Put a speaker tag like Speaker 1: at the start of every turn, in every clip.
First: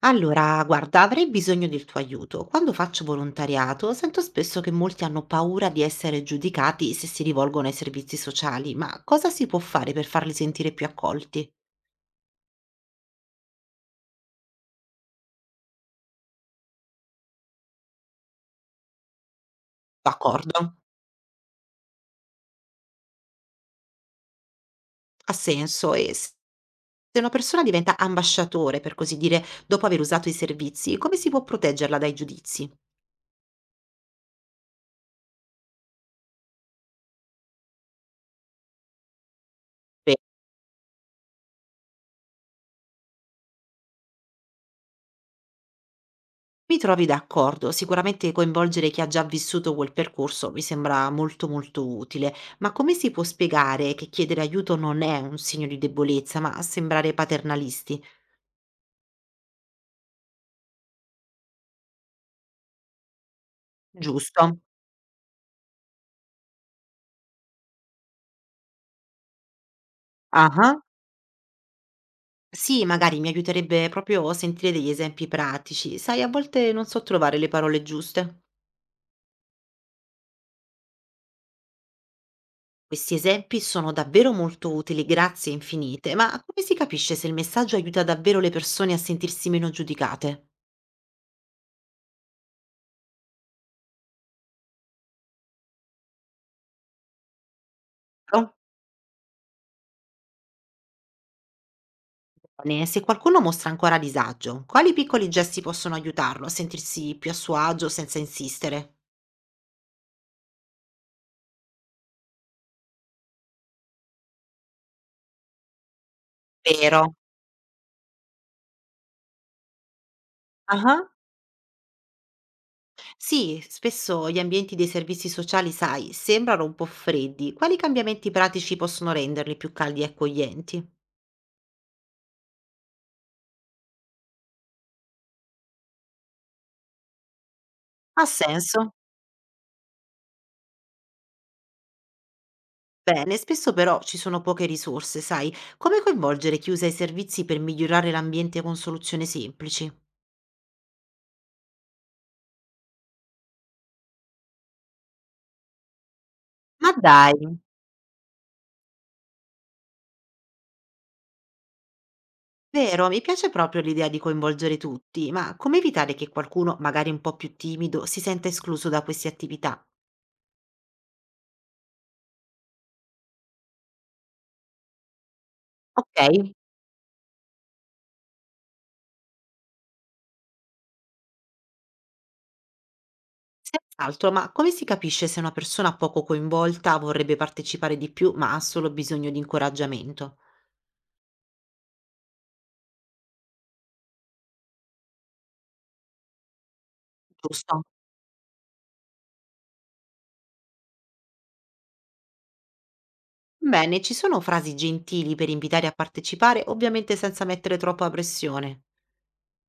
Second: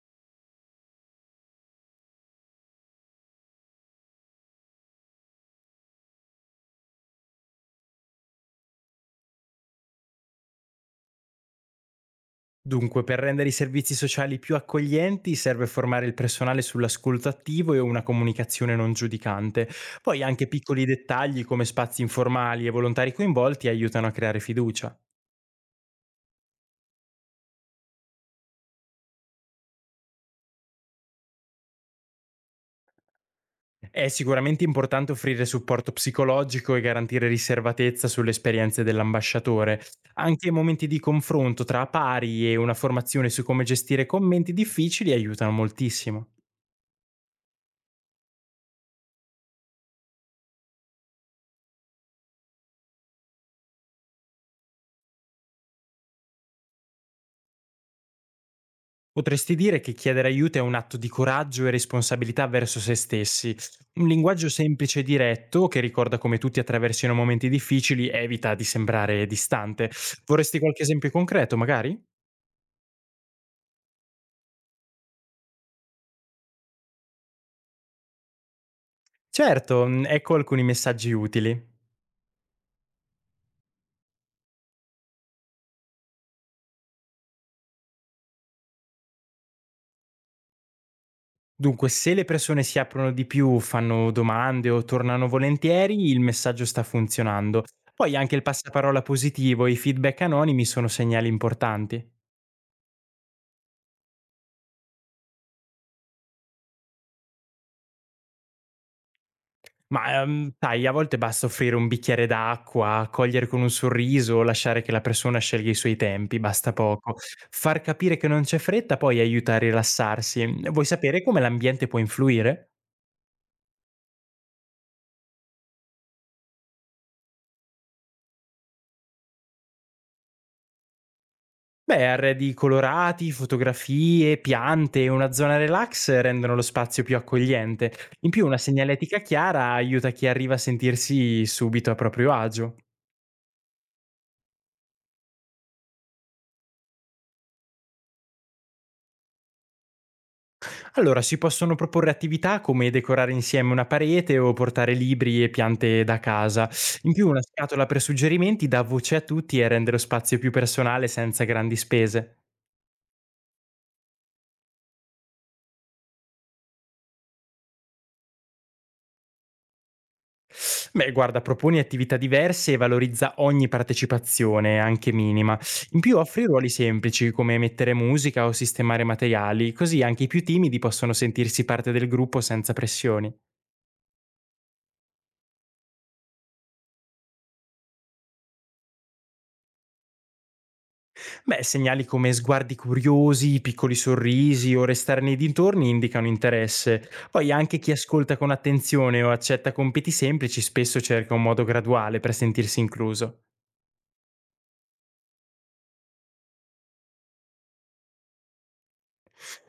Speaker 1: Allora, guarda, avrei bisogno del tuo aiuto. Quando faccio volontariato, sento spesso che molti hanno paura di essere giudicati se si rivolgono ai servizi sociali, ma cosa si può fare per farli sentire più accolti?
Speaker 2: Dunque, per rendere i servizi sociali più accoglienti serve formare il personale sull'ascolto attivo e una comunicazione non giudicante. Poi anche
Speaker 1: D'accordo,
Speaker 2: piccoli dettagli come spazi informali e volontari coinvolti aiutano a creare fiducia.
Speaker 1: ha senso. Se una persona diventa ambasciatore, per così dire, dopo aver usato i servizi, come si può proteggerla dai giudizi?
Speaker 2: È sicuramente importante offrire supporto psicologico e garantire riservatezza sulle esperienze dell'ambasciatore. Anche momenti di confronto tra pari e una formazione su come gestire commenti difficili aiutano moltissimo.
Speaker 1: Mi trovi d'accordo, sicuramente coinvolgere chi ha già vissuto quel percorso mi sembra molto molto utile, ma come si può spiegare che chiedere aiuto non è un segno di debolezza, ma sembrare paternalisti?
Speaker 2: Potresti dire che chiedere aiuto è un atto di coraggio e responsabilità verso se stessi. Un
Speaker 1: Giusto?
Speaker 2: linguaggio semplice e diretto, che ricorda come tutti attraversino momenti difficili, evita di sembrare distante. Vorresti
Speaker 1: Ah.
Speaker 2: qualche esempio concreto, magari?
Speaker 1: Sì, magari mi aiuterebbe proprio sentire degli esempi pratici. Sai, a volte non so trovare le parole giuste.
Speaker 2: Certo, ecco alcuni messaggi utili.
Speaker 1: Questi esempi sono davvero molto utili, grazie infinite, ma come si capisce se il messaggio aiuta davvero le persone a sentirsi meno giudicate?
Speaker 2: Dunque, se le persone si aprono di più, fanno domande o tornano volentieri, il messaggio sta funzionando. Poi anche il passaparola positivo e i feedback anonimi sono segnali importanti.
Speaker 1: Se qualcuno mostra ancora disagio, quali piccoli gesti possono aiutarlo a sentirsi più a suo agio senza insistere?
Speaker 2: Ma, sai, a volte basta offrire un bicchiere d'acqua, accogliere con un sorriso, lasciare che la persona scelga i suoi tempi, basta
Speaker 1: Vero.
Speaker 2: poco. Far capire che non c'è fretta poi aiuta a rilassarsi. Vuoi
Speaker 1: Ah.
Speaker 2: sapere come l'ambiente può influire?
Speaker 1: Sì, spesso gli ambienti dei servizi sociali, sai, sembrano un po' freddi. Quali cambiamenti pratici possono renderli più caldi e accoglienti?
Speaker 2: Beh, arredi colorati, fotografie, piante e una zona relax rendono lo spazio più accogliente.
Speaker 1: Ha
Speaker 2: In più, una
Speaker 1: senso.
Speaker 2: segnaletica chiara aiuta chi arriva a sentirsi subito a proprio agio.
Speaker 1: Bene, spesso però ci sono poche risorse, sai. Come coinvolgere chi usa i servizi per migliorare l'ambiente con soluzioni semplici?
Speaker 2: Allora, si possono proporre attività come decorare insieme una parete o portare libri e piante da casa.
Speaker 1: Ma
Speaker 2: In più,
Speaker 1: dai.
Speaker 2: una scatola per suggerimenti dà voce a tutti e rende lo spazio più personale senza grandi spese.
Speaker 1: Vero, mi piace proprio l'idea di coinvolgere tutti, ma come evitare che qualcuno, magari un po' più timido, si senta escluso da queste attività?
Speaker 2: Beh, guarda, proponi attività diverse e valorizza ogni partecipazione, anche minima. In più offri
Speaker 1: Ok,
Speaker 2: ruoli semplici come mettere musica o sistemare materiali, così anche i più timidi possono sentirsi parte del gruppo senza pressioni.
Speaker 1: senz'altro, ma come si capisce se una persona poco coinvolta vorrebbe partecipare di più, ma ha solo bisogno di incoraggiamento?
Speaker 2: Beh, segnali come sguardi curiosi, piccoli sorrisi o restare nei dintorni indicano interesse. Poi anche
Speaker 1: Giusto.
Speaker 2: chi ascolta con attenzione o accetta compiti semplici spesso cerca un modo graduale per sentirsi incluso.
Speaker 1: Bene, ci sono frasi gentili per invitare a partecipare, ovviamente senza mettere troppa pressione.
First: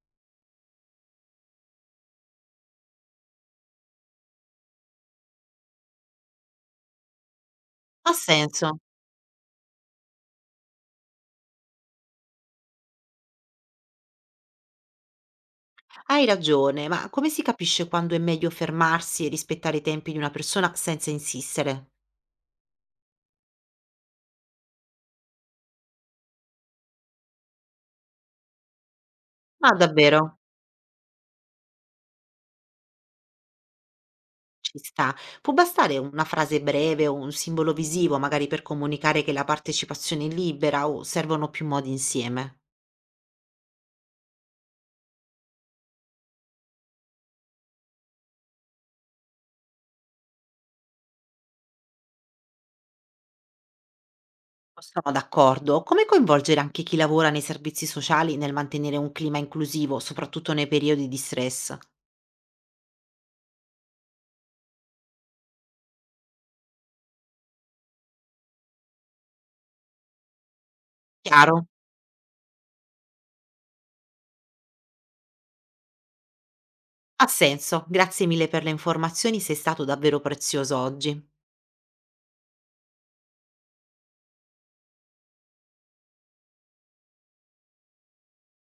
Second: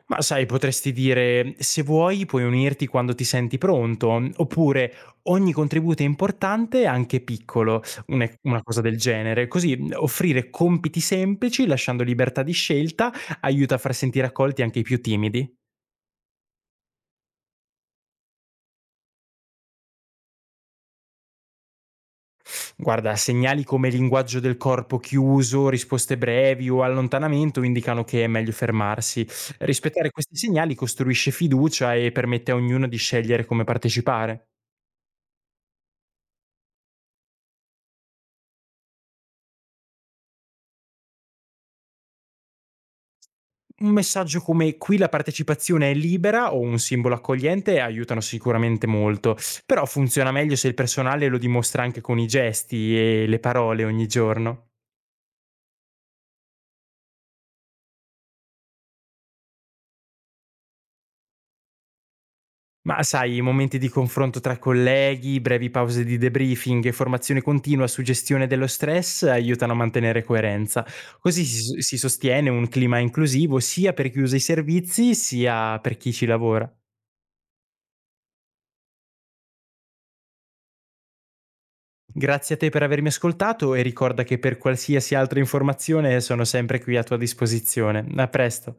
Speaker 2: Ma sai, potresti dire, se vuoi puoi unirti quando ti senti pronto, oppure ogni contributo è importante, anche piccolo,
Speaker 1: Ha
Speaker 2: una
Speaker 1: senso,
Speaker 2: cosa del genere. Così offrire compiti semplici, lasciando libertà di scelta, aiuta a far sentire accolti anche i più timidi.
Speaker 1: hai ragione, ma come si capisce quando è meglio fermarsi e rispettare i tempi di una persona senza insistere?
Speaker 2: Guarda, segnali come linguaggio del corpo chiuso, risposte brevi o allontanamento indicano che è meglio fermarsi.
Speaker 1: Ma
Speaker 2: Rispettare questi
Speaker 1: davvero?
Speaker 2: segnali costruisce fiducia e permette a ognuno di scegliere come partecipare.
Speaker 1: Ci sta. Può bastare una frase breve o un simbolo visivo, magari per comunicare che la partecipazione è libera o servono più modi insieme?
Speaker 2: Un messaggio come qui la partecipazione è libera o un simbolo accogliente aiutano sicuramente molto, però funziona meglio se il personale lo dimostra anche con i gesti e le parole ogni giorno.
Speaker 1: Sono d'accordo. Come coinvolgere anche chi lavora nei servizi sociali nel mantenere un clima inclusivo, soprattutto nei periodi di stress?
Speaker 2: Ma sai, momenti di confronto tra colleghi, brevi pause di debriefing e formazione continua su gestione dello stress aiutano a mantenere coerenza. Così
Speaker 1: Chiaro?
Speaker 2: si sostiene un clima inclusivo sia per chi usa i servizi sia per chi ci lavora.
Speaker 1: Ha senso. Grazie mille per le informazioni, sei stato davvero prezioso oggi.
Speaker 2: Grazie a te per avermi ascoltato e ricorda che per qualsiasi altra informazione sono sempre qui a tua disposizione. A presto.